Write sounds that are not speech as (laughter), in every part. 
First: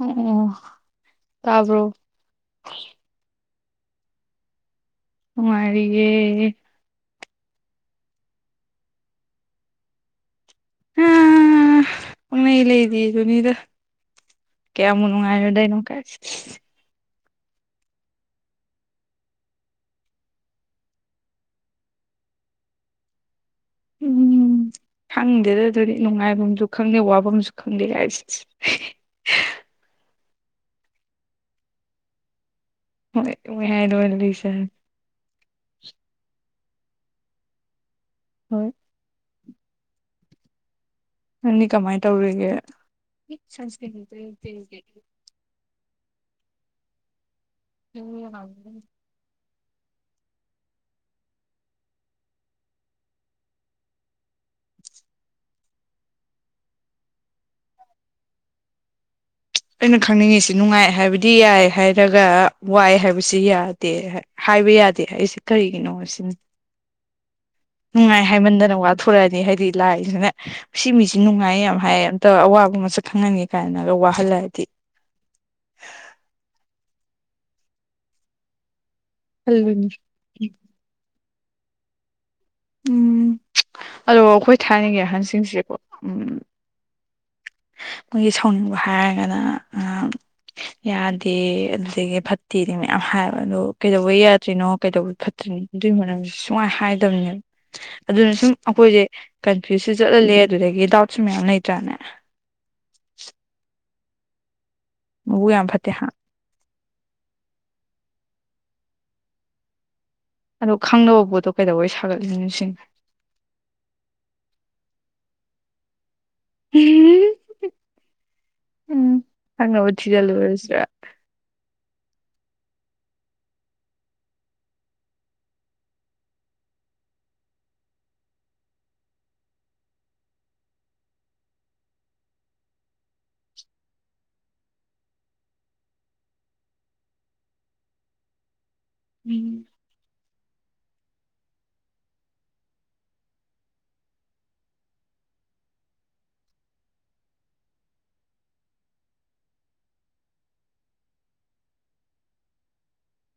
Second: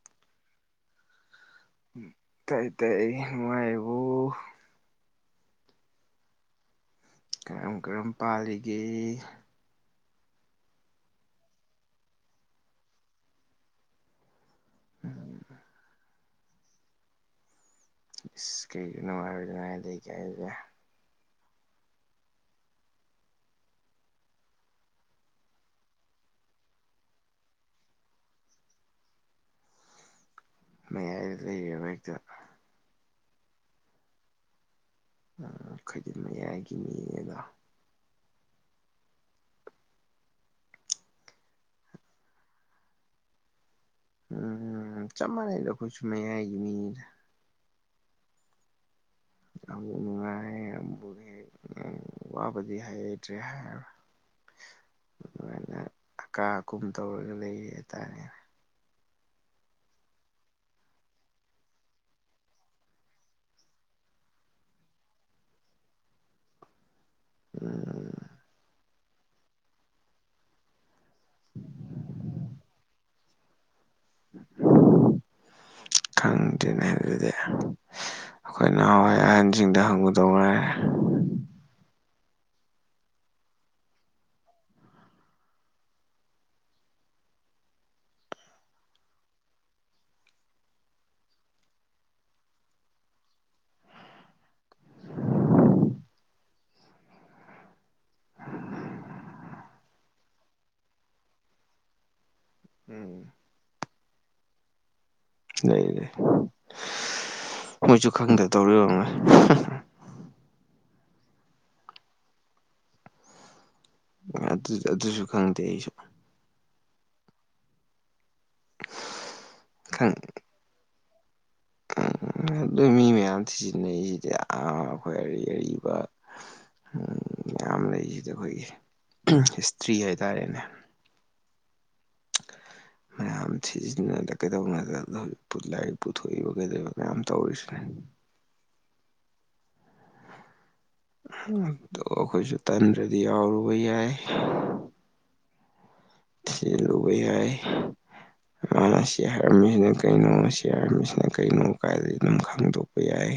ꯑꯣ ꯑꯣ ꯇꯥꯕ꯭ꯔꯣ ꯇꯥꯢ ꯇꯥꯢ ꯅꯨꯉꯥꯢꯔꯤꯕꯨ ꯅꯨꯡꯉꯥꯢꯔꯤꯌꯦ ꯀꯔꯝ ꯀꯔꯝ ꯄꯥꯜꯂꯤꯒꯦ (unintelligible) ꯄꯡꯂꯩ ꯂꯩꯔꯤꯑꯗꯨꯅꯤꯗ ꯀ꯭ꯌꯥꯝꯕꯨ ꯎꯝ ꯅꯨꯡꯉꯥꯏꯔꯨꯗꯣꯢꯅꯣ ꯀꯥꯏ ꯏꯁ ꯀꯩꯒꯤꯅꯅꯨꯡꯉꯥꯏꯔꯗꯉꯥꯏ ꯑꯗꯒꯤ ꯀꯩ ꯍꯥꯏꯒꯦ ꯎꯝ ꯈꯪꯗꯦꯗ ꯑꯗꯨꯗꯤ ꯅꯨꯡꯉꯥꯏꯐꯝꯁꯨ ꯈꯪꯗꯦ ꯋꯥꯕꯗꯝꯁꯨ ꯈꯪꯗꯦ ꯀꯥꯏ ꯁꯤ (unintelligible) ꯃꯌꯥꯢꯗ ꯂꯩꯔꯤꯕ ꯍꯦꯛꯇ ꯍꯣꯏ (unintelligible) ꯍꯥꯏ (unintelligible) ꯑꯈꯣꯢꯗꯤ ꯃꯌꯥꯏꯒꯤ ꯃꯤꯅꯤꯗꯣ ꯍꯣꯏ ꯅꯪꯗꯤ ꯀꯃꯥꯏꯅ ꯇꯧꯔꯤꯒꯦ ꯎꯝ (unintelligible) ꯆꯞ ꯃꯥꯟꯅꯩꯗꯣ ꯑꯩꯈꯣꯏ ꯁꯨꯝ ꯃꯌꯥꯏꯒꯤ ꯃꯤꯅꯤꯗ (unintelligible) ꯑꯃꯨꯛ ꯅꯨꯡꯉꯥꯏ ꯑꯃꯕꯨ ꯍꯦꯛ ꯋꯥꯕꯗꯤ ꯍꯥꯏꯇ꯭ꯔꯦ ꯍꯥꯏ ꯑꯗꯨꯃꯥꯏꯅ ꯑꯀꯥ ꯑꯀꯨꯝ ꯇꯧꯔꯒ ꯂꯩ ꯍꯥꯏꯇꯥꯔꯦ ꯑꯩꯅ ꯈꯪꯅꯤꯡꯉꯤꯁꯤ ꯅꯨꯡꯉꯥꯏ ꯍꯥꯏꯕꯗꯤ ꯌꯥꯏ ꯍꯥꯏꯔꯒ ꯋꯥꯏ ꯍꯥꯏꯕꯁꯤ ꯌꯥꯗꯦ ꯍꯥꯏ ꯍꯥꯏꯕ ꯌꯥꯗꯦ ꯍꯥꯢꯁꯦ ꯀꯔꯤꯒꯤꯅꯣ ꯁꯤꯅꯤ ꯎꯝ ꯅꯨꯡꯉꯥꯏ ꯍꯥꯏꯃꯟꯗꯅ ꯋꯥꯊꯣꯔꯛꯑꯅꯤ ꯍꯥꯏꯗꯤ ꯂꯥꯏꯁꯤꯅꯦ ꯁꯤ ꯃꯤꯁꯤ ꯅꯨꯡꯉꯥꯏꯌꯦ ꯌꯥꯝ ꯍꯥꯏ ꯑꯝꯇ ꯑꯋꯥꯕ ꯃꯁꯛ ꯈꯪꯍꯟꯒꯦ ꯀꯥꯏꯅꯒ ꯋꯥꯍꯜꯂꯛꯑꯗꯤ ꯈꯪꯗꯦꯅꯦ ꯑꯗꯨꯗꯤ ꯑꯩꯈꯣꯏ ꯅꯍꯥꯟꯋꯥꯏ ꯑꯍꯟꯁꯤꯡꯗ ꯈꯜꯂꯨꯅꯤ ꯍꯪꯉꯨꯗꯧ ꯉꯥꯢꯔꯦ ꯎꯝ ꯑꯗꯣ ꯑꯩꯈꯣꯏ ꯊꯥꯏꯅꯒꯤ ꯑꯍꯟꯁꯤꯡꯁꯦꯀꯣ ꯎꯝ ꯑꯩꯈꯣꯏꯒꯤ ꯁꯥꯎꯅꯤꯡꯕ ꯍꯥꯏꯔꯒꯅ ꯌꯥꯗꯦ ꯑꯗꯨꯗꯒꯤ ꯐꯠꯇꯦꯗꯤ ꯃꯌꯥꯝ ꯍꯥꯏꯕ ꯑꯗꯣ ꯀꯩꯗꯧꯕꯩ ꯌꯥꯗ꯭ꯔꯤꯅꯣ ꯀꯩꯗꯧꯕ ꯐꯠꯇ꯭ꯔꯤꯅꯣ ꯑꯗꯨꯏ ꯃꯔꯝ ꯁꯨꯡꯍꯥꯏ ꯍꯥꯏꯗꯝꯅꯦꯕ ꯑꯗꯨꯅ ꯁꯨꯝ ꯑꯩꯈꯣꯏꯁꯦ ꯀꯟꯐ꯭ꯌꯨꯁꯁꯨ ꯆꯠꯍꯜꯂꯦ ꯑꯗꯨꯗꯒꯤ ꯗꯥꯎꯠꯁꯨ ꯃꯌꯥꯝ ꯂꯩꯇ꯭ꯔꯥꯅꯦ ꯎꯝ ꯃꯕꯨꯛ ꯌꯥꯝ ꯂꯩ ꯐꯠꯇꯦ ꯍꯥ ꯂꯩ ꯃꯣꯏꯁꯨ ꯈꯪꯗ ꯇꯧꯔꯤ ꯑꯣꯢꯔꯝꯅꯤ ꯑꯗꯣ ꯈꯪꯗꯕ ꯄꯣꯠꯇꯣ ꯀꯩꯗꯧꯕꯩ ꯁꯥꯒꯠꯂꯤꯅꯣ ꯁꯤꯅꯤ ꯑꯗꯨ ꯑꯗꯨꯖꯨ ꯈꯪꯗꯦ ꯑꯩꯁꯨ ꯎꯝ ꯈꯪꯅꯕ ꯈꯪ ꯊꯤꯖꯜꯂꯨꯔꯥꯁꯤꯔꯥ ꯎꯝ ꯑꯗꯨ ꯃꯤ ꯃꯌꯥꯝ ꯊꯤꯖꯤꯟꯅꯩꯁꯤꯗꯤ ꯑꯥ ꯑꯩꯈꯣꯏ ꯑꯔꯤ ꯑꯔꯤꯕ ꯎꯝ ꯌꯥꯝ ꯂꯩꯔꯤꯗ ꯑꯩꯈꯣꯏꯒꯤ ꯍꯤꯁꯇ꯭ꯔꯤ ꯍꯥꯏꯇꯥꯔꯦꯅꯦ (unintelligible) ꯃꯌꯥꯝ ꯊꯤꯖꯤꯟꯅꯗ ꯀꯩꯗꯧꯅꯥꯗꯣꯏꯅꯣ ꯑꯗꯨꯝ ꯂꯥꯏꯔꯤꯛ ꯄꯨꯊꯣꯛꯏꯕ ꯀꯩꯗꯧ ꯃꯌꯥꯝ ꯇꯧꯔꯤꯁꯤꯅꯦ ꯎꯝ ꯑꯗꯣ ꯑꯩꯈꯣꯏꯁꯨ ꯇꯟꯗ꯭ꯔꯥꯗꯤ ꯌꯥꯎꯔꯨꯕ ꯌꯥꯏ ꯊꯤꯖꯤꯜꯂꯨꯕ ꯌꯥꯏ ꯃꯥꯅ ꯁꯤ ꯍꯥꯏꯔꯝꯃꯤꯁꯤꯅ ꯀꯩꯅꯣ ꯁꯤ ꯍꯥꯏꯔꯝꯃꯤꯁꯤꯅ ꯀꯩꯅꯣ ꯀꯥꯏꯗꯒꯤ ꯑꯗꯨꯝ ꯈꯪꯗꯣꯛꯄ ꯌꯥꯏ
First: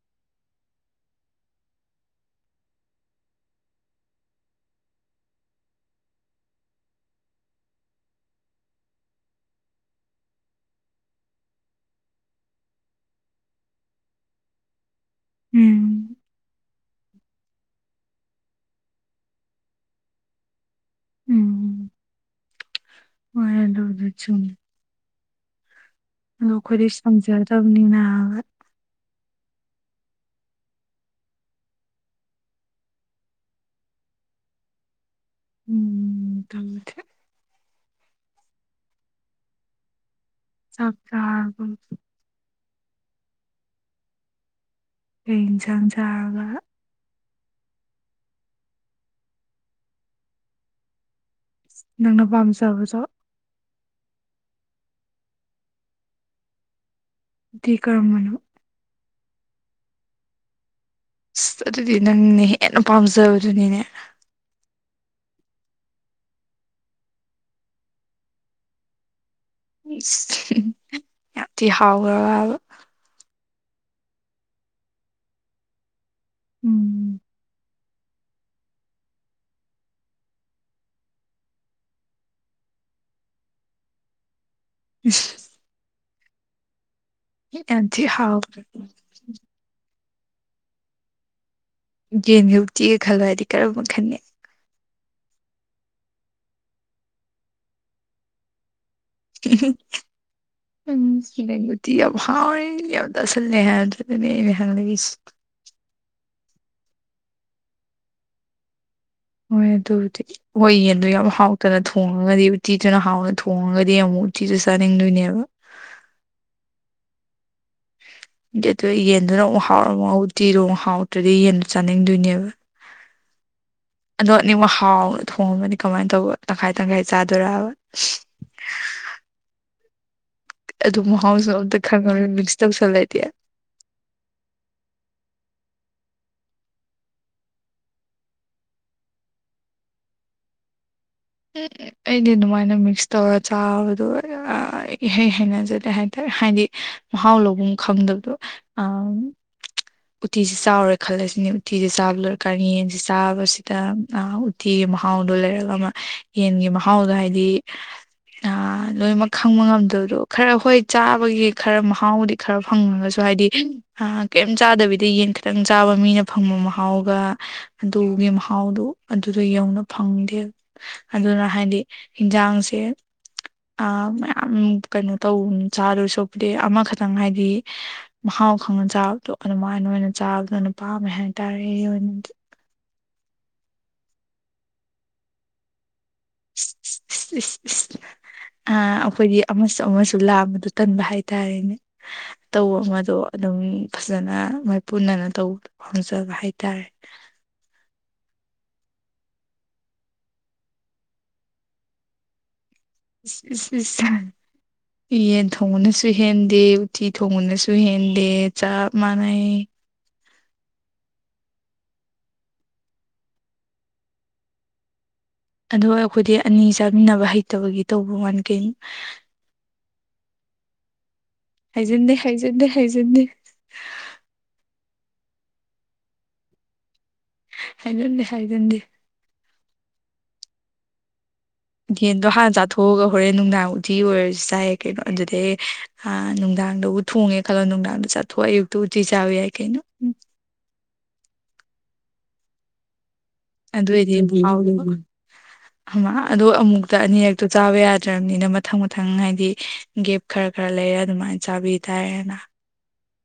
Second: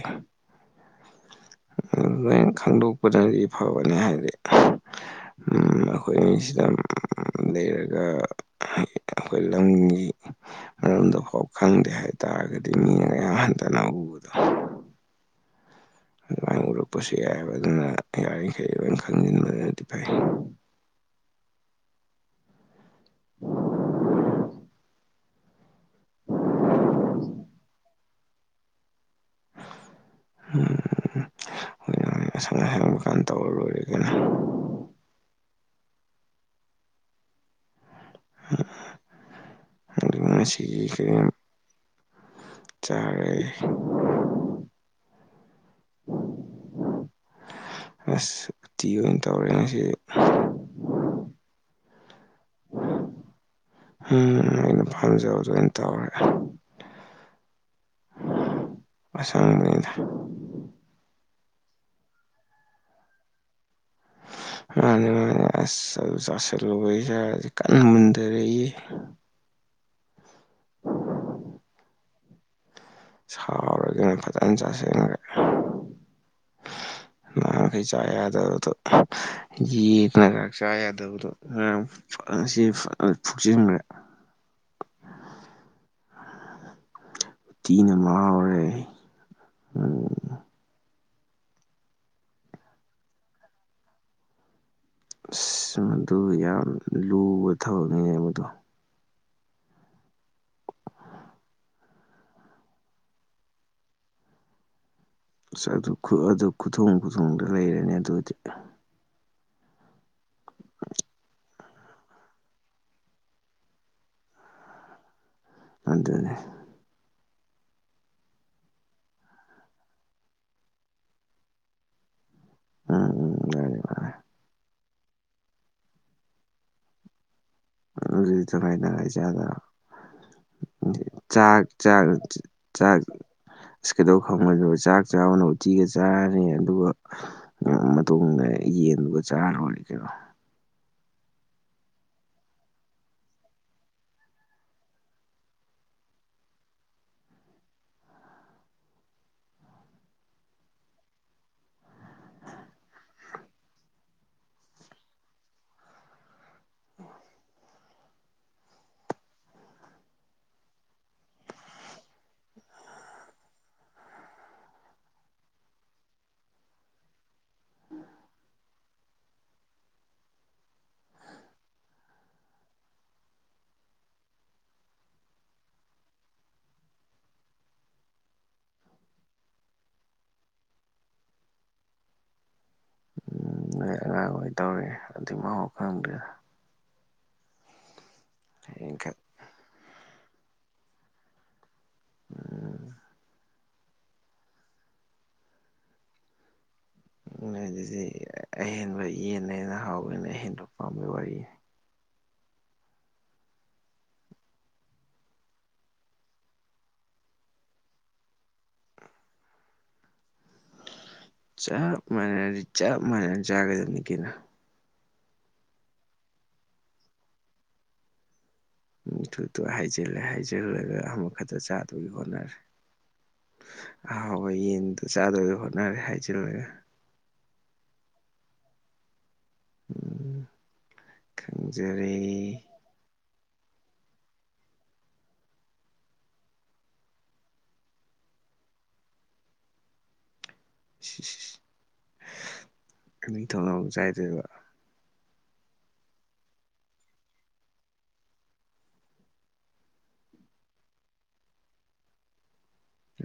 ꯑꯗꯨꯅꯦ ꯂꯣꯏ ꯈꯪꯗꯣꯛꯄꯅꯗꯤ ꯐꯕꯅꯦ ꯍꯥꯏꯗꯤ ꯎꯝ ꯑꯩꯈꯣꯏꯅꯤ ꯁꯤꯗꯥ ꯂꯩꯔꯒ ꯑꯩꯈꯣꯏ ꯂꯝꯒꯤ ꯃꯔꯝꯗꯨꯐꯥꯎ ꯈꯪꯗꯦ ꯍꯥꯏꯇꯥꯔꯒꯗꯤ ꯃꯤ ꯌꯥꯝ ꯍꯟꯊꯥꯅ ꯎꯕꯗꯣ ꯎꯝ ꯑꯗꯨꯃꯥꯏꯅ ꯎꯔꯛꯄꯁꯨ ꯌꯥꯏꯌꯦꯕ ꯑꯗꯨꯅ ꯌꯥꯔꯤꯈꯩ ꯂꯣꯏ ꯈꯪꯖꯤꯟꯕꯅꯗꯤ ꯐꯩ ꯎꯝ ꯍꯣꯏ ꯑꯗꯨꯕꯨꯗꯤ ꯆꯨꯝꯃꯦ ꯑꯗꯣ ꯑꯩꯈꯣꯏꯗꯤ ꯁꯪꯖꯗꯕꯅꯤꯅ ꯍꯝ (unintelligible) ꯇꯧꯔꯂꯣꯏꯔꯦ ꯀꯩꯅꯣ ꯎꯝ (unintelligible) (unintelligible) ꯆꯥꯛ ꯀꯔꯤꯝ ꯆꯥꯔꯕꯣ ꯆꯥꯔꯦ ꯀꯩ ꯏꯟꯖꯥꯡ ꯆꯔꯕꯥ ꯑꯁ ꯎꯇꯤ ꯑꯣꯏ ꯇꯧꯔꯦ ꯉꯁꯤꯗꯤ ꯅꯪꯅ ꯄꯥꯝꯖꯕꯖꯣ ꯎꯝ ꯑꯩꯅ ꯄꯥꯝꯖꯕꯗꯣ ꯑꯣꯏꯅ ꯇꯧꯔꯦ ꯎꯇꯤ ꯀꯔꯝꯕꯅꯣ ꯑꯁꯪꯕꯅꯤꯗ ꯑꯁ ꯑꯗꯨꯗꯤ ꯅꯪꯅ ꯍꯦꯟꯅ ꯄꯥꯝꯖꯕꯗꯨꯅꯤꯅꯦ ꯃꯥꯅꯦ ꯃꯥꯅꯦ ꯑꯁ ꯑꯗꯣ ꯆꯁꯤꯜꯂꯨꯕꯩ ꯏꯁꯥꯁꯦ ꯀꯟꯅ ꯃꯨꯟꯗꯔꯛꯏꯌꯦ ꯏꯁ ꯌꯥꯝ ꯊꯤ ꯍꯥꯎ꯭ꯒꯔꯕꯕ ꯍꯥꯎꯔ‌ꯦ ꯀꯩꯅꯣ ꯐꯖꯅ ꯆꯥꯁꯤꯟꯒ꯭ꯔꯦ ꯎꯝ ꯍꯩ ꯆꯥ ꯌꯥꯗꯕꯗꯣ (unintelligible) ꯐꯥꯅ ꯉꯁꯤꯗꯤ ꯐꯖꯅꯥ ꯐꯨꯆꯤꯟꯈ꯭ꯔꯦ (unintelligible) ꯌꯥꯝ ꯎꯇꯤꯅ ꯊꯤ ꯍꯥꯎ ꯃꯍꯥꯎꯔꯦ ꯎꯝ ꯌꯦꯟꯒꯥ ꯎꯇꯤꯒꯥ ꯈꯜꯂꯣ ꯍꯥꯏꯗꯤ ꯀꯔꯝꯕ ꯈꯟꯅꯤ ꯑꯁ ꯃꯗꯨ ꯌꯥꯝ ꯂꯨꯕ ꯊꯕꯛꯅꯦ ꯃꯗꯨ (unintelligible) (unintelligible) ꯎꯇꯤ ꯌꯥꯝ ꯍꯥꯎꯔꯦ ꯌꯥꯝ ꯆꯥꯁꯤꯟꯂꯦ ꯍꯥꯏꯕꯗꯨꯗꯅꯤ ꯑꯩꯅ ꯍꯪꯂꯛꯏꯁꯦ ꯑꯁ ꯑꯗꯨ ꯑꯗꯨ ꯈꯨꯊꯣꯡ ꯈꯨꯊꯣꯡꯗ ꯂꯩꯔꯦꯅꯦ ꯑꯗꯨꯗꯤ ꯍꯣꯏ ꯑꯗꯨꯕꯨꯗꯤ ꯃꯣꯏ ꯌꯦꯟꯗꯣ ꯌꯥꯝ ꯍꯥꯎꯇꯅ ꯊꯣꯡꯉꯒꯗꯤ ꯎꯇꯤꯗꯨꯅ ꯍꯥꯎꯅ ꯊꯣꯡꯉꯒꯗꯤ ꯑꯃꯨꯛ ꯎꯇꯤꯗꯨ ꯆꯥꯅꯤꯡꯗꯣꯏꯅꯦꯕ ꯑꯗꯨꯅꯦ ꯑꯗ‌ꯣ ꯌꯦꯟꯗꯨꯅ ꯑꯃꯨꯛ ꯍꯥꯎꯅ ꯉꯧꯔꯥ ꯎꯇꯤꯗꯣ ꯑꯃꯨꯛ ꯍꯥꯎꯇ꯭ꯔꯥꯗꯤ ꯌꯦꯟꯗꯣ ꯆꯥꯅꯤꯡꯗꯣꯏꯅꯦꯕ ꯎꯝ ꯎꯝ ꯑꯗꯣ ꯅꯦꯠꯋꯥꯛ ꯍꯥꯎꯅ ꯊꯣꯡꯉꯥꯃꯒꯗꯤ ꯀꯃꯥꯏꯟ ꯇꯧꯕ ꯇꯪꯈꯥꯏ ꯇꯪꯈꯥꯏ ꯆꯥꯗꯣꯏꯔꯕ ꯑ ꯑꯗꯨꯗꯤ ꯇꯪꯈꯥꯏ ꯇꯪꯈꯥꯏ ꯆꯥꯇꯕ (unintelligible) ꯑꯗꯨ ꯃꯍꯥꯎꯁꯨ ꯆꯥꯛ ꯑꯝꯇ ꯆꯔ ꯈꯪꯉꯔꯣꯏ ꯆꯥꯛ ꯃꯤꯛꯁ ꯆꯥꯛ ꯇꯧꯁꯜꯂꯗꯤ ꯀꯩꯗꯧ ꯈꯪꯉ‌ꯣꯏꯗꯩꯕ ꯆꯥꯛ ꯆꯥꯕꯅ ꯎꯇꯤꯒ ꯆꯥꯔꯅꯤ ꯑꯗꯨꯒ ꯑꯥ ꯃꯇꯨꯡꯗ ꯌꯦꯟꯗꯨ ꯆꯥꯔ ꯂ‌ꯣꯏꯔ‌ꯦ ꯀꯩꯅꯣ ꯑꯦ ꯑꯩꯗꯤ ꯑꯗꯨꯃꯥꯏꯅ ꯃꯤꯛꯁ ꯇꯧꯔ ꯆꯥꯕꯗꯣ ꯏꯍꯩ ꯍꯩꯅꯖꯗꯦ ꯍꯥꯏꯇꯥꯏ ꯍꯥꯏꯗꯤ ꯃꯍꯥꯎ ꯂꯧꯐꯝ ꯈꯪꯗꯕꯗꯣ ꯑ ꯎꯇꯤꯁꯦ ꯆꯥꯎꯔꯦ ꯈꯜꯂꯁꯤꯅꯤ ꯎꯇꯤꯁꯦ ꯆꯥꯕ ꯂꯣꯏꯔꯀꯥꯟ ꯌꯦꯟꯁꯦ ꯆꯥꯕꯁꯤꯗ ꯑ ꯎꯇꯤꯒꯤ ꯃꯍꯥꯎꯗꯣ ꯂꯩꯔꯒ ꯑꯃ ꯌꯦꯟꯒꯤ ꯃꯍꯥꯎꯗꯣ ꯍꯥꯏꯗꯤ ꯑ ꯂꯣꯏꯅꯃꯛ ꯈꯪꯕ ꯉꯝꯗꯕꯗꯣ ꯈꯔ ꯍꯣꯏ ꯆꯥꯕꯒꯤ ꯈꯔ ꯃꯍꯥꯎꯗꯤ ꯈꯔ ꯐꯪꯉꯒꯁꯨ ꯍꯥꯏꯗꯤ ꯀꯩꯝ ꯆꯥꯗꯕꯤꯗ ꯌꯦꯟ ꯈꯤꯇꯪ ꯆꯥꯕ ꯃꯤꯅ ꯐꯪꯕ ꯃꯍꯥꯎꯒ ꯑꯗꯨꯒꯤ ꯃꯍꯥꯎꯗꯨ ꯑꯗꯨꯗꯣ ꯌꯧꯅ ꯐꯪꯗꯦ ꯑꯗꯨꯅ ꯍꯥꯏꯗꯤ ꯌꯦꯟꯖꯥꯡꯁꯦ ꯑ ꯃꯌꯥꯝ ꯀꯩꯅꯣ ꯇꯧ ꯆꯥꯗꯣꯏ ꯁꯔꯨꯛꯄꯨꯗꯤ ꯑꯃꯈꯛꯇꯪ ꯍꯥꯏꯗꯤ ꯃꯍꯥꯎ ꯈꯪꯅ ꯆꯥꯕꯗꯣ ꯑꯗꯨꯃꯥꯏꯅ ꯑꯣꯏꯅ ꯆꯥꯕꯗꯨꯅ ꯄꯥꯝꯃꯦ ꯍꯥꯏꯇꯥꯔꯦ ꯑꯩꯒꯤ ꯑꯣꯏꯅꯗꯤ ꯎ ꯅꯣꯏ ꯑꯉꯥꯡ ꯑꯣꯏ ꯇꯧꯔꯤ ꯑꯗꯨꯏ ꯃꯍꯥꯎ ꯈꯪꯗꯦꯗ (unintelligible) ꯏꯁ ꯑ ꯍꯌꯦꯡꯈꯛ ꯑꯩꯈꯣꯏꯗꯤ ꯑꯃꯁꯨ ꯑꯃꯁꯨ ꯂꯥꯝꯕꯗꯣ ꯇꯟꯕ ꯍꯥꯏꯇꯥꯔꯦꯅꯦ ꯑꯇꯧꯕ ꯎꯝ ꯑꯃꯗꯣ ꯑꯗꯨꯝ ꯐꯖꯅ ꯃꯥꯏꯄꯨꯅꯅ ꯇꯧꯕ ꯄꯥꯝꯖꯕ ꯍꯥꯏꯇꯥꯔꯦ ꯅꯣꯏꯑꯗꯨꯗꯤ ꯑꯍꯦꯟꯕ ꯌꯦꯟꯅ ꯍꯥꯎꯋꯦꯅ ꯍꯦꯟꯕ ꯄꯥꯝꯕꯩ ꯋꯥꯔꯤꯅꯤ ꯏꯁ ꯏꯁ ꯌꯦꯟ ꯊꯣꯡꯕꯅꯁꯨ ꯍꯦꯟꯗꯦ ꯎꯠꯇꯤ ꯊꯣꯡꯕꯅꯁꯨ ꯍꯦꯟꯗꯦ ꯆꯞ ꯃꯥꯟꯅꯩ ꯆꯞ ꯃꯥꯟꯅꯔꯗꯤ ꯆꯞ ꯃꯥꯟꯅꯅ ꯆꯥꯒꯗꯕꯅꯤ ꯀꯩꯅꯣ ꯑꯗꯣ ꯑꯩꯈꯣꯏꯗꯤ ꯑꯅꯤ ꯆꯥꯃꯤꯟꯅꯕ ꯍꯩꯇꯕꯒꯤ ꯇꯧꯕ ꯋꯥꯅꯤ ꯀꯩꯅꯣ ꯎ ꯇꯨꯇꯨ ꯍꯥꯏꯖꯦꯜꯂꯦ ꯍꯥꯏꯖꯦꯜꯂꯒ ꯍꯥꯏꯖꯤꯟꯗꯦ ꯍꯥꯏꯖꯤꯟꯗꯦ ꯍꯥꯏꯖꯟꯗꯦ ꯑꯍꯥꯎꯕ ꯌꯦꯟꯗ ꯆꯥꯗꯣꯏꯗ ꯍꯣꯠꯅꯔꯦ ꯍꯥꯏꯖꯤꯜꯂꯒ ꯍꯥꯏꯖꯟꯗꯦ ꯍꯥꯏꯖꯟꯗꯦ ꯎꯝ ꯈꯪꯖꯔꯦ ꯌꯦꯟꯗꯣ ꯍꯥꯟꯅ ꯆꯥꯊꯣꯛꯑꯒ ꯍꯣꯔꯦꯟ ꯅꯨꯡꯗꯥꯡ ꯎꯇꯤ ꯑꯣꯏꯔꯁꯨ ꯆꯌꯥꯏ ꯀꯩꯅꯣ ꯑꯗꯨꯗꯩ ꯍꯥ ꯅꯨꯡꯗꯥꯡꯗꯕꯨ ꯊꯣꯡꯉꯦ ꯈꯜꯂꯣ ꯅꯨꯡꯗꯥꯡꯗꯣ ꯆꯥꯊꯣꯛꯑ ꯑꯌꯨꯛꯇ ꯎꯇꯤ ꯆꯥꯕ ꯌꯥꯏ ꯀꯩꯅꯣ ꯑꯅꯤ ꯊꯣꯛꯉꯥ ꯑꯃꯨꯛ ꯆꯥꯏꯗꯣꯏꯕ ꯎꯝ (inaudible) ꯑꯗꯣ ꯑꯃꯨꯛꯇ ꯑꯅꯤꯔꯛꯇꯣ ꯆꯥꯕ ꯌꯥꯗ꯭ꯔꯕꯅꯤꯅ ꯃꯊꯪ ꯃꯊꯪ ꯍꯥꯏꯗꯤ ꯒꯦꯞ ꯈꯔ ꯈꯔ ꯂꯩꯔ ꯑꯗꯨꯃꯥꯏ ꯆꯥꯕꯤ ꯇꯥꯔꯦꯅ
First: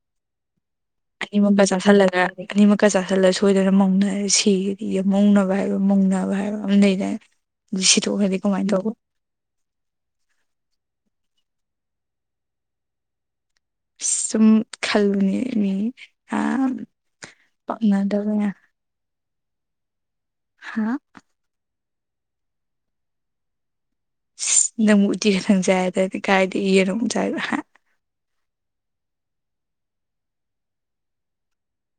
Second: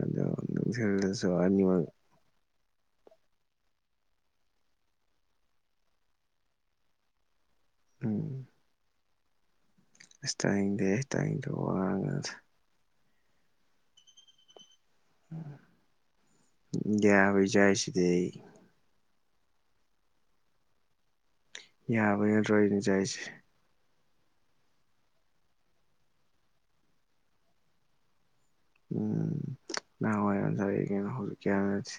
ꯑꯗꯣ ꯅꯨꯡꯊꯤꯜ ꯗ ꯑꯅꯤꯃꯛꯀ ꯆꯥꯁꯤꯜꯂꯒ ꯑꯅꯤꯃꯛꯀ ꯆꯥꯥꯁꯜꯂ ꯁꯣꯏꯗꯅ ꯃꯧꯅꯔꯦ ꯁꯤꯒꯗꯤ ꯌꯦꯃꯧꯅꯕ ꯍꯥꯏꯕ ꯃꯧꯅꯕ ꯍꯥꯏꯕ ꯑꯃ ꯂꯩꯗꯥꯏꯅꯦ ꯁꯤꯗꯣꯛꯈꯔꯥꯗꯤ ꯎꯝ ꯀꯃꯥꯏ ꯗꯧꯕ ꯑꯁ ꯇꯥꯡꯅꯤꯡꯗꯦꯍꯦ ꯇꯥꯅꯤꯡꯗꯕ ꯋꯥ ꯉꯥꯡꯅꯨꯗ ꯑ ꯁꯨꯝ ꯈꯜꯂꯨꯅꯦ ꯃꯤ ꯑꯥ ꯌꯥꯕꯩ ꯆꯥꯏꯁꯤꯗꯤ ꯄꯛꯅꯗꯕ ꯑꯩ ꯍꯥ ꯌꯥꯕꯩ ꯅꯠꯇ꯭ꯔꯣ ꯑꯩꯅ ꯆꯥꯏꯁꯦ ꯏꯁ ꯅꯪꯕꯨ ꯎꯇꯤ ꯑꯁꯪ ꯆꯥꯏꯗꯥꯏꯅꯦ ꯀꯥꯏꯗꯒꯤ ꯌꯦꯟ ꯑꯃꯨꯛ ꯆꯥꯏꯕ ꯍꯥ ꯎꯝ ꯅꯍꯥꯟ ꯋꯥꯏ ꯌꯥꯝ ꯆꯥꯔꯛ ꯏ ꯀꯩꯅꯣ ꯍꯧꯖꯤꯛ ꯀꯤ ꯍꯥꯏꯕ ꯅꯠꯇꯦ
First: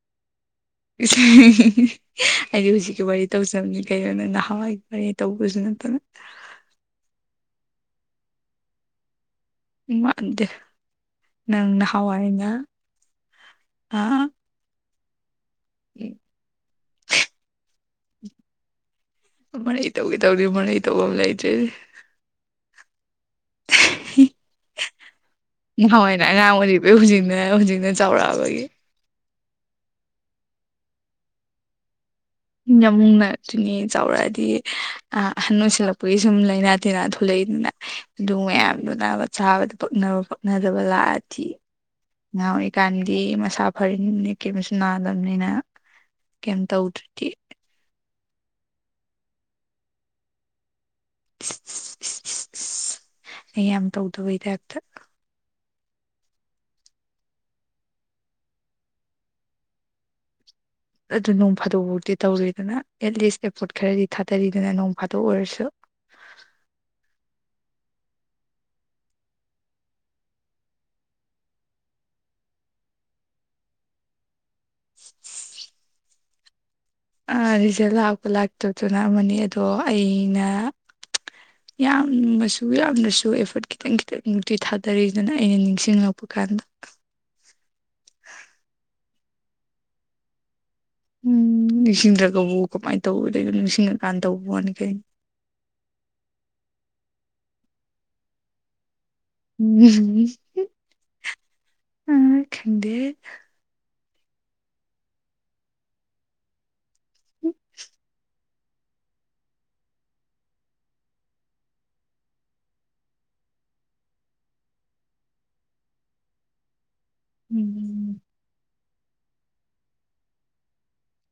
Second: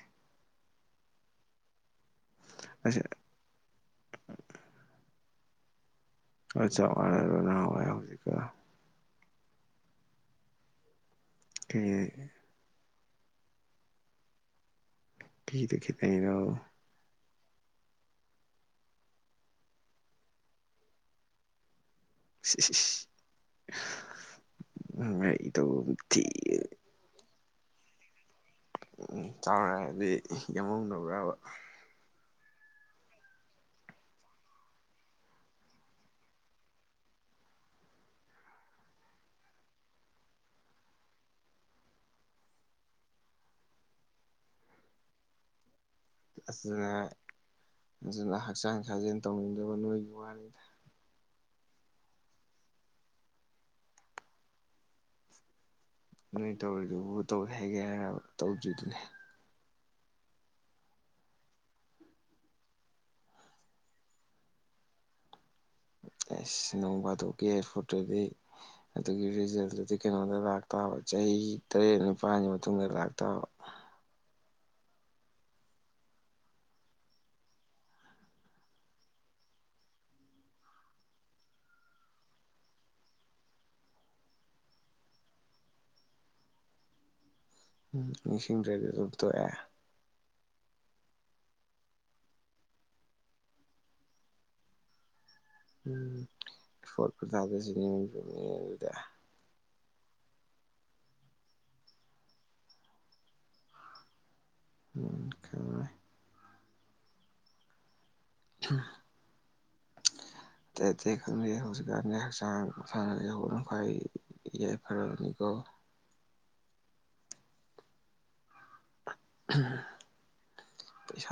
ꯑꯩꯗꯤ ꯍꯧꯖꯤꯛ ꯑꯁ ꯀꯤ ꯋꯥꯔꯤ ꯇꯧꯖꯕꯅꯤ ꯀꯩꯅꯣ ꯅꯣꯏ ꯍꯥꯟꯋꯥꯏ ꯋꯥꯔꯤ ꯇꯧꯕꯁꯨ ꯅꯠꯇꯅ ꯑ ꯆꯞ ꯃꯥꯟꯅꯗ꯭ꯔꯣ ꯅꯍꯥꯟꯋꯥꯏꯒ ꯍꯧꯖꯤꯛꯀ ꯃꯥꯟꯗꯦ ꯅꯪ ꯅꯍꯋꯥꯏꯅ ꯑ (unintelligible) ꯃꫪꯩ ꯇꯧꯒꯦ ꯇꯧꯅꯤ ꯃꫪꯧ ꯇꯧꯕꯝ ꯂꯩꯇꯦꯅꯦ ꯏꯁ ꯏꯁ ꯏꯁ ꯃꯔꯩ ꯇꯧꯕꯝ ꯊꯤ ꯑꯩ ꯍꯧꯖꯤꯛꯅ ꯍꯧꯖꯤꯛꯅ ꯆꯥꯎꯔꯛꯑꯕꯒꯤ ꯎꯝ ꯆꯥꯎꯔꯦ ꯍꯥꯏꯗꯤ ꯌꯦꯍꯧꯗꯕ꯭ꯔꯕ ꯌꯥꯝꯃꯨ ꯅꯛꯇꯅꯤ ꯆꯥꯎꯔꯛꯑꯗꯤ ꯑ ꯑꯍꯟ ꯑꯣꯏꯁꯤꯜꯂꯛꯄꯒꯤ ꯁꯨꯝ ꯂꯩꯥꯏꯅꯥ ꯇꯤꯟꯅꯥ ꯊꯣꯛꯂꯛꯏꯅꯤꯅ ꯑꯗꯨ ꯃꯌꯥꯝꯗꯨꯅ ꯆꯥꯕꯗ ꯄꯛꯅꯕ ꯄꯛꯅꯗꯕ ꯂꯥꯛꯑꯗꯤ ꯉꯍꯥꯎꯔꯤꯀꯥꯟꯗꯤ ꯃꯁꯥ ꯐꯔꯤꯅꯦ ꯀꯦꯝ ꯃꯁꯨ ꯅꯥꯗꯕꯅꯤꯅ ꯀꯩꯝ ꯑꯗꯨꯅ ꯇꯧꯗ꯭ꯔꯗꯤ ꯑꯗꯨꯅ ꯍꯛꯆꯥꯡ ꯁꯥꯖꯦꯜ ꯇꯧꯅꯤꯡꯗꯕ ꯅꯣꯏꯒꯤ ꯋꯥꯔꯤꯗ ꯑꯩ ꯌꯥꯝ ꯇꯧꯗꯕꯩꯗ ꯍꯦꯥꯛꯛꯇ ꯅꯣꯏ ꯇꯧꯔꯤꯗꯨꯕꯨ ꯇꯧꯋꯦ ꯍꯥꯏꯒꯦ ꯍꯥꯏ ꯇꯧꯗꯣꯏꯔꯤꯗꯨꯅꯦ ꯑꯗꯨ ꯅꯣꯡ ꯐꯥꯗꯣꯛꯐꯥꯎꯗꯤ ꯇꯧꯔꯤꯗꯅ ꯑꯦꯠꯂꯤꯁ ꯑꯦꯄꯣꯔꯠ ꯈꯔꯗꯤ ꯊꯥꯗꯔꯤꯗꯅ ꯅꯣꯡ ꯐꯥꯗꯣꯛꯎꯔꯁꯨ ꯑꯁ ꯅꯣꯡ ꯐꯥꯗꯣꯛꯀꯤꯦ ꯑꯦꯌꯥꯔꯄꯣꯔꯠꯇꯗꯤ ꯑꯗꯨꯒꯤ ꯔꯤꯖꯜꯗꯨꯨꯗꯤ ꯀꯩꯅꯣꯗ ꯂꯥꯛꯇꯥꯕ ꯆꯍꯤ ꯇꯔꯦꯠ ꯅꯤꯄꯥꯜꯒꯤ ꯃꯇꯨꯡꯗ ꯂꯥꯛꯇꯥꯕ (inaudible) ꯔꯤꯖꯜ ꯂꯥꯛꯄ ꯂꯥꯛꯇꯗꯨꯅ ꯑꯃꯅꯤ ꯑꯗꯣ ꯑꯩꯅ (inaudible) ꯌꯥꯝꯃꯁꯨ ꯌꯥꯝꯅꯁꯨ ꯑꯦꯐꯔꯠ ꯈꯤꯇꯪ ꯈꯤꯇꯪ ꯅꯨꯡꯇꯤ ꯊꯥꯗꯔꯤꯗꯅ ꯑꯩꯅ ꯅꯤꯡꯁꯤꯡꯂꯛꯄ ꯀꯥꯟꯗ ꯎꯝ ꯅꯤꯡꯁꯤꯡꯗ꯭ꯔꯗꯤ ꯑꯗꯨꯝꯊꯣꯛꯑꯦ ꯎꯝ ꯅꯤꯡꯁꯤꯡꯗ꯭ꯔꯒꯕꯨ ꯀꯃꯥꯏꯅ ꯇꯧꯕꯗ ꯑꯗꯨ ꯅꯤꯡꯁꯤꯡꯉꯀꯥꯟꯗ ꯇꯧꯕꯅꯤ ꯀꯩꯅ ꯎꯝ ꯐꯣꯔ ꯈꯨꯊꯥꯗꯁꯨꯕꯅꯤ ꯑꯗꯨꯗ ꯎꯝ ꯑ ꯀꯟꯗ ꯎꯝ ꯈꯪꯉꯣꯏ (unintelligible) ꯈꯪꯦ ꯍꯧꯖꯤꯀꯥꯟ ꯍꯛꯆꯥꯡꯅꯈ ꯌꯥꯏꯐꯔꯅꯤꯀꯣ ꯎꯝ ꯎꯝꯝ ꯎꯝ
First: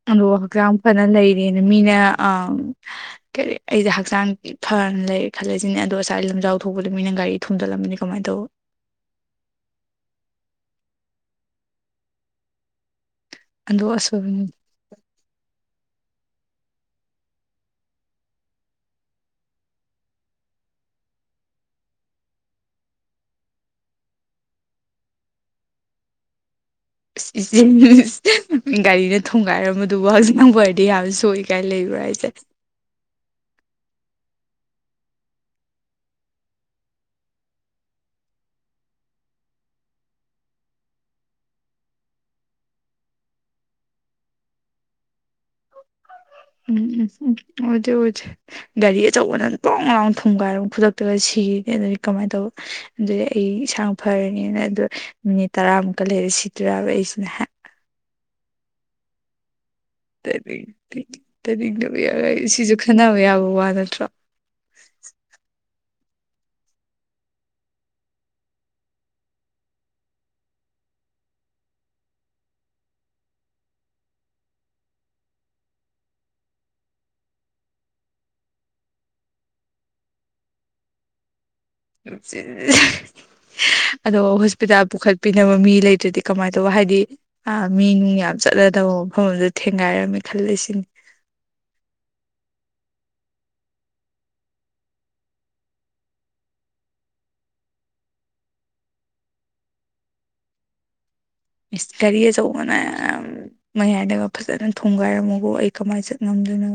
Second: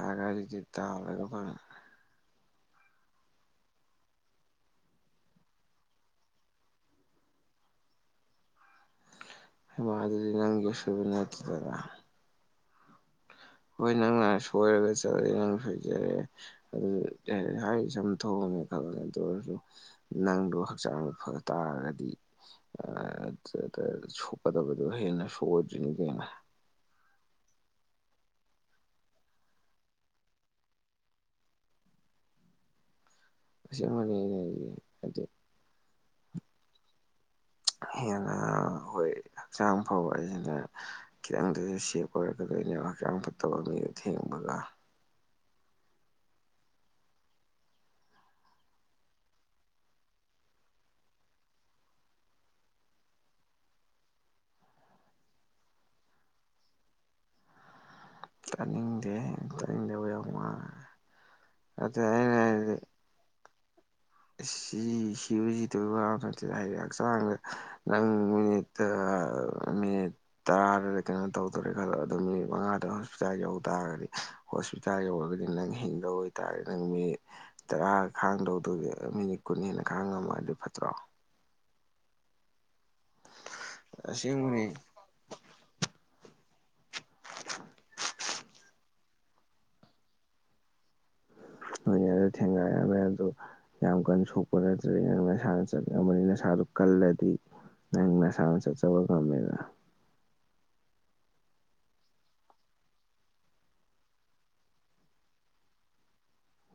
ꯑꯗꯣ ꯍꯛꯆꯥꯡ ꯌꯥꯝ ꯐꯅ ꯂꯩꯔꯦꯅ ꯃꯤꯅ ꯑ ꯀꯔꯤ ꯑꯩꯁꯦ ꯍꯛꯆꯥꯡ ꯐꯅ ꯂꯩ ꯈꯜꯂꯦ ꯁꯤꯅꯦ ꯑꯗꯣ ꯉꯁꯥꯏ ꯂꯝꯖꯥꯎ ꯊ ꯊꯣꯛꯄꯗ ꯃꯤꯅ ꯒꯥꯔꯤ ꯊꯣꯡꯖꯤꯜꯂꯝꯕꯅꯤ ꯀꯃꯥꯏꯅ ꯇꯧꯕ ꯏ ꯑꯗꯨꯗꯤ ꯅꯪꯒꯤꯁꯨꯨꯕꯅꯗꯗ ꯑꯗꯣ ꯍꯣꯏ ꯅꯪꯅ ꯑꯁꯣꯏꯕꯅꯤ ꯁꯣꯏꯔꯒꯁꯤ ꯦ ꯁꯣꯏꯖꯔꯦ ꯑꯗꯨ ꯍꯥꯏ ꯁꯝ ꯊꯣꯛꯣꯡꯑꯃꯦ ꯈꯜꯂ ꯑꯗꯨ ꯑꯣꯏꯔꯁꯨ ꯅꯪꯗꯣ ꯍꯛꯆꯥꯡꯗ ꯐ ꯇꯥꯔꯒꯗꯤ ꯑ ꯁꯄꯗꯕꯗ ꯍꯅ ꯁꯗꯔꯤꯅꯤ ꯀꯅ ꯑ ꯏꯆꯦ ꯒꯥꯔꯤꯅ ꯊꯣꯡꯒꯥꯏꯔꯝꯕꯗꯨꯕꯨ ꯍꯛꯖꯤ ꯅꯪꯕꯔꯗꯤ ꯌꯥꯝ ꯁꯣꯛꯏ ꯀꯥꯏꯅ ꯂꯩꯕ꯭ꯔꯥ ꯑꯩꯁꯦ ꯑꯁꯤꯕꯅꯦ ꯑꯩꯅ ꯑꯩꯌꯦ ꯑꯗꯨ ꯍꯦꯟꯅ ꯑꯩꯈꯣꯏ ꯍꯛꯆꯥꯡ ꯐ ꯑꯁꯤꯅ ꯈꯤꯇꯪꯗꯁꯨ ꯁꯦꯞ ꯑꯣꯏꯔꯛꯀꯗꯣꯏꯅꯦꯕ ꯍꯛꯆꯥꯡ ꯐꯠꯇꯕ ꯃꯤꯗꯣ ꯊꯦꯡꯕꯒ ꯎꯝ ꯎꯝ ꯎꯝ ꯑꯣꯖꯖ ꯒꯥꯔꯤ ꯑꯆꯧꯕꯅ ꯂꯣꯡ ꯂꯔꯥꯎ ꯊꯨꯝꯒꯥꯏꯔ ꯈꯨꯗꯛꯇꯒ ꯁꯤꯅꯤ ꯑꯗꯨꯗꯒꯤ ꯀꯃꯥꯏꯅ ꯇꯧꯕ ꯑꯗꯨꯗꯤ ꯑꯩ ꯏꯁꯟꯥꯡ ꯐꯔꯅꯤꯅ ꯑꯗꯨꯗꯣ ꯃꯤꯅꯤꯠ ꯇꯔꯥꯃꯨꯛꯀ ꯂꯩꯔ ꯁꯤꯠꯇ꯭ꯔꯕ ꯑꯩꯁꯤꯅ ꯍꯥꯏ ꯆꯥꯅꯤꯡꯗꯦ ꯇ ꯇꯅꯤꯡꯦꯡ ꯑꯗ ꯌꯥꯔꯒ ꯑꯩꯅ ꯑꯩ ꯍꯥꯏꯗꯤ ꯁꯤꯁꯨ ꯈꯟꯅꯕ ꯌꯥꯕ ꯋꯥ ꯅꯠꯇ꯭ꯔꯣ ꯁꯤ ꯁꯤ ꯍꯧꯖꯤ ꯇꯣꯏ ꯅꯠꯇꯦ ꯍꯥꯏꯔꯦ ꯍꯛꯆꯥꯡꯗ ꯅꯪ ꯃꯤꯅꯤꯠ ꯃꯤꯅꯤ ꯇꯔꯥꯗꯗꯤ ꯀꯩꯅꯣ ꯇꯧꯗꯔꯦ ꯈꯂꯣ ꯑꯗꯨ ꯃꯤꯠ ꯃꯉꯥꯗ ꯍꯣꯁꯄꯤꯇꯥꯜ ꯌꯧ ꯇꯥꯔꯒꯗꯤ ꯍꯣꯁꯄꯤꯇꯥꯜ ꯌꯧꯔꯒꯗꯤ ꯅꯪ ꯍꯤꯡꯗꯧ ꯑꯣꯏꯇꯥꯔꯦꯗꯤ ꯅꯪ ꯃꯤ ꯇꯔꯥ ꯈꯥꯡꯗꯧꯗꯣꯏꯒꯦ ꯃꯤꯅꯤꯠ ꯀꯨꯟ ꯍꯦꯟꯅ ꯈꯥꯡꯉꯝꯃꯣꯏ ꯑꯗꯨ ꯐꯠꯇ꯭ꯔꯣ꯫ ꯑꯗꯣ ꯑꯁꯦꯡꯕꯅꯦ ꯍꯣꯁꯄꯤꯇꯥꯜ ꯄꯨꯈꯠ ꯄꯤꯅꯕ ꯃꯤ ꯂꯩꯇ꯭ꯔꯗꯤ ꯀꯃꯥꯏꯅ ꯇꯧꯕ ꯍꯥꯏꯗꯤ ꯑ ꯃꯤ ꯅꯨꯡ ꯌꯥꯝ ꯆꯠꯂꯗꯕ ꯃꯐꯝ ꯑꯗ ꯊꯦꯡꯒꯥꯏꯔꯝꯃꯦ ꯈꯜꯂ ꯁꯤꯅꯤ (unintelligible) ꯊꯦꯡꯒꯥꯏꯔꯝꯃꯦ ꯑꯗ ꯌꯥꯝ ꯀꯟꯅ ꯁꯣꯛꯄ ꯅꯠꯇ꯭ꯔꯦ ꯅꯁꯥꯅ ꯆꯠꯅꯤꯡꯉꯕꯅꯤ ꯅꯁꯥꯗꯨ ꯀꯜꯂꯗꯤ ꯅꯪ ꯅꯁꯥꯅ ꯆꯠꯆꯕ ꯉꯝꯃꯦꯅ ꯏꯁ ꯒꯔꯤ ꯑꯁꯧꯕꯅ ꯎꯝ ꯃꯌꯥꯏꯗꯒ ꯐꯖꯅ ꯊꯨꯝꯒꯥꯏꯔꯝꯃꯒꯣ ꯑꯩ ꯀꯃꯥꯏꯅ ꯆꯠ ꯉꯝꯗꯣꯏꯅꯣ꯫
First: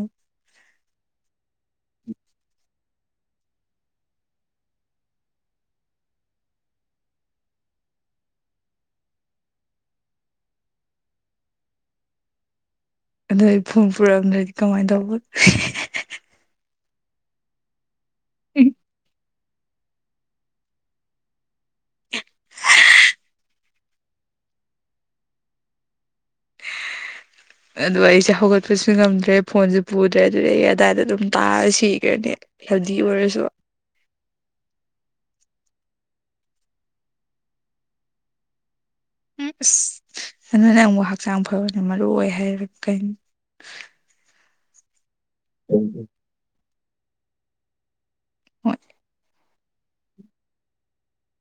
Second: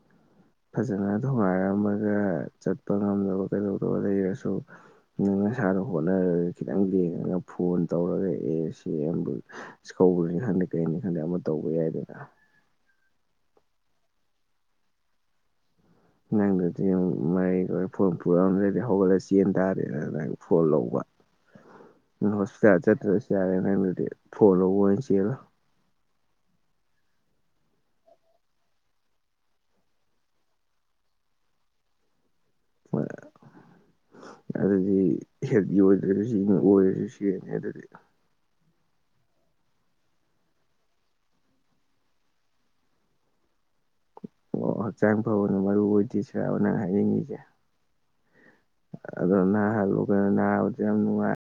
ꯐꯖꯅ ꯊꯣꯒꯥꯏꯔꯝꯃꯒ ꯆꯠꯄ ꯉꯝꯗꯕ ꯀꯩꯗꯧꯗꯕ ꯂꯩꯔꯁꯨ ꯅꯪ ꯅꯁꯥꯗ ꯍꯣꯠꯅꯔꯒ ꯈꯤꯇꯪ ꯌꯦꯡꯉꯒ ꯐꯣꯟ ꯇꯧꯔꯒ ꯑꯦ ꯁꯤꯕꯨ ꯁꯧꯕꯅꯤ ꯈꯪꯗꯦ ꯀꯩꯅꯅꯤ ꯈꯪꯗꯦ ꯑꯃ ꯇꯧꯕ ꯌꯥꯏꯗꯅ꯫ ꯑꯗꯩ ꯐꯨꯝ ꯄꯨꯔꯛꯑꯝꯗꯗꯤ ꯀꯃꯥꯏꯅ ꯇꯧꯕ꯫ ꯅꯪꯗꯗꯤ ꯃꯥꯒꯤ ꯐꯣꯟ ꯄꯨꯔꯛꯑꯗꯦꯗꯤ ꯍꯧꯒꯠꯂꯁꯤ ꯆꯦꯟ ꯇꯥꯔꯦꯅ ꯑꯗꯨꯅ ꯐꯣꯟ ꯂꯧꯕ ꯑꯗꯨ ꯍꯣꯁꯄꯤꯇꯥꯜ ꯆꯠꯇ꯭ꯔꯁꯨ ꯌꯥꯔꯦ ꯅꯪꯗꯨꯗꯤ ꯐꯣꯟ ꯂꯧꯕ ꯑꯣꯏꯅ ꯆꯦꯜꯂꯣ꯫ ꯑꯗꯨꯗ ꯑꯩꯁꯦ ꯍꯧꯒꯠꯄꯁꯨ ꯉꯝꯗ꯭ꯔꯦ ꯐꯣꯟꯁꯨ ꯄꯨꯗ꯭ꯔꯦ ꯑꯗꯨꯗꯤ ꯑꯩ ꯑꯗꯥꯏꯗ ꯑꯗꯨꯝ ꯇꯥꯔ ꯁꯤꯈ꯭ꯔꯅꯤ ꯍꯦꯜꯗꯤ ꯑꯣꯏꯔꯁꯨ꯫ ꯑꯗꯨꯗꯤ ꯍꯦꯜꯗꯤ ꯑꯣꯏꯗ꯭ꯔꯁꯨ ꯁꯤ ꯑꯣꯏꯔꯁꯨ ꯁꯤꯅꯤ ꯑꯗꯨꯗꯤ꯫ ꯎꯝ ꯑꯁ ꯑꯗꯨꯅ ꯑꯃꯨꯛ ꯍꯛꯆꯥꯡ ꯐꯕꯅ ꯃꯔꯨ ꯑꯣꯏ ꯍꯥꯏꯔ ꯀꯩ ꯑꯣ ꯍꯛꯆꯥꯡ ꯐꯕꯅ ꯃꯔꯨ ꯑꯣꯏꯗ꯭ꯦꯁꯦ ꯅꯪꯅ ꯍꯥꯏꯅꯤꯡꯉꯤꯁꯦ ꯑꯗꯣ ꯅꯍꯜꯂꯣ ꯅꯍꯕꯁꯦ ꯌꯥꯝ ꯅꯨꯡꯉꯥꯏ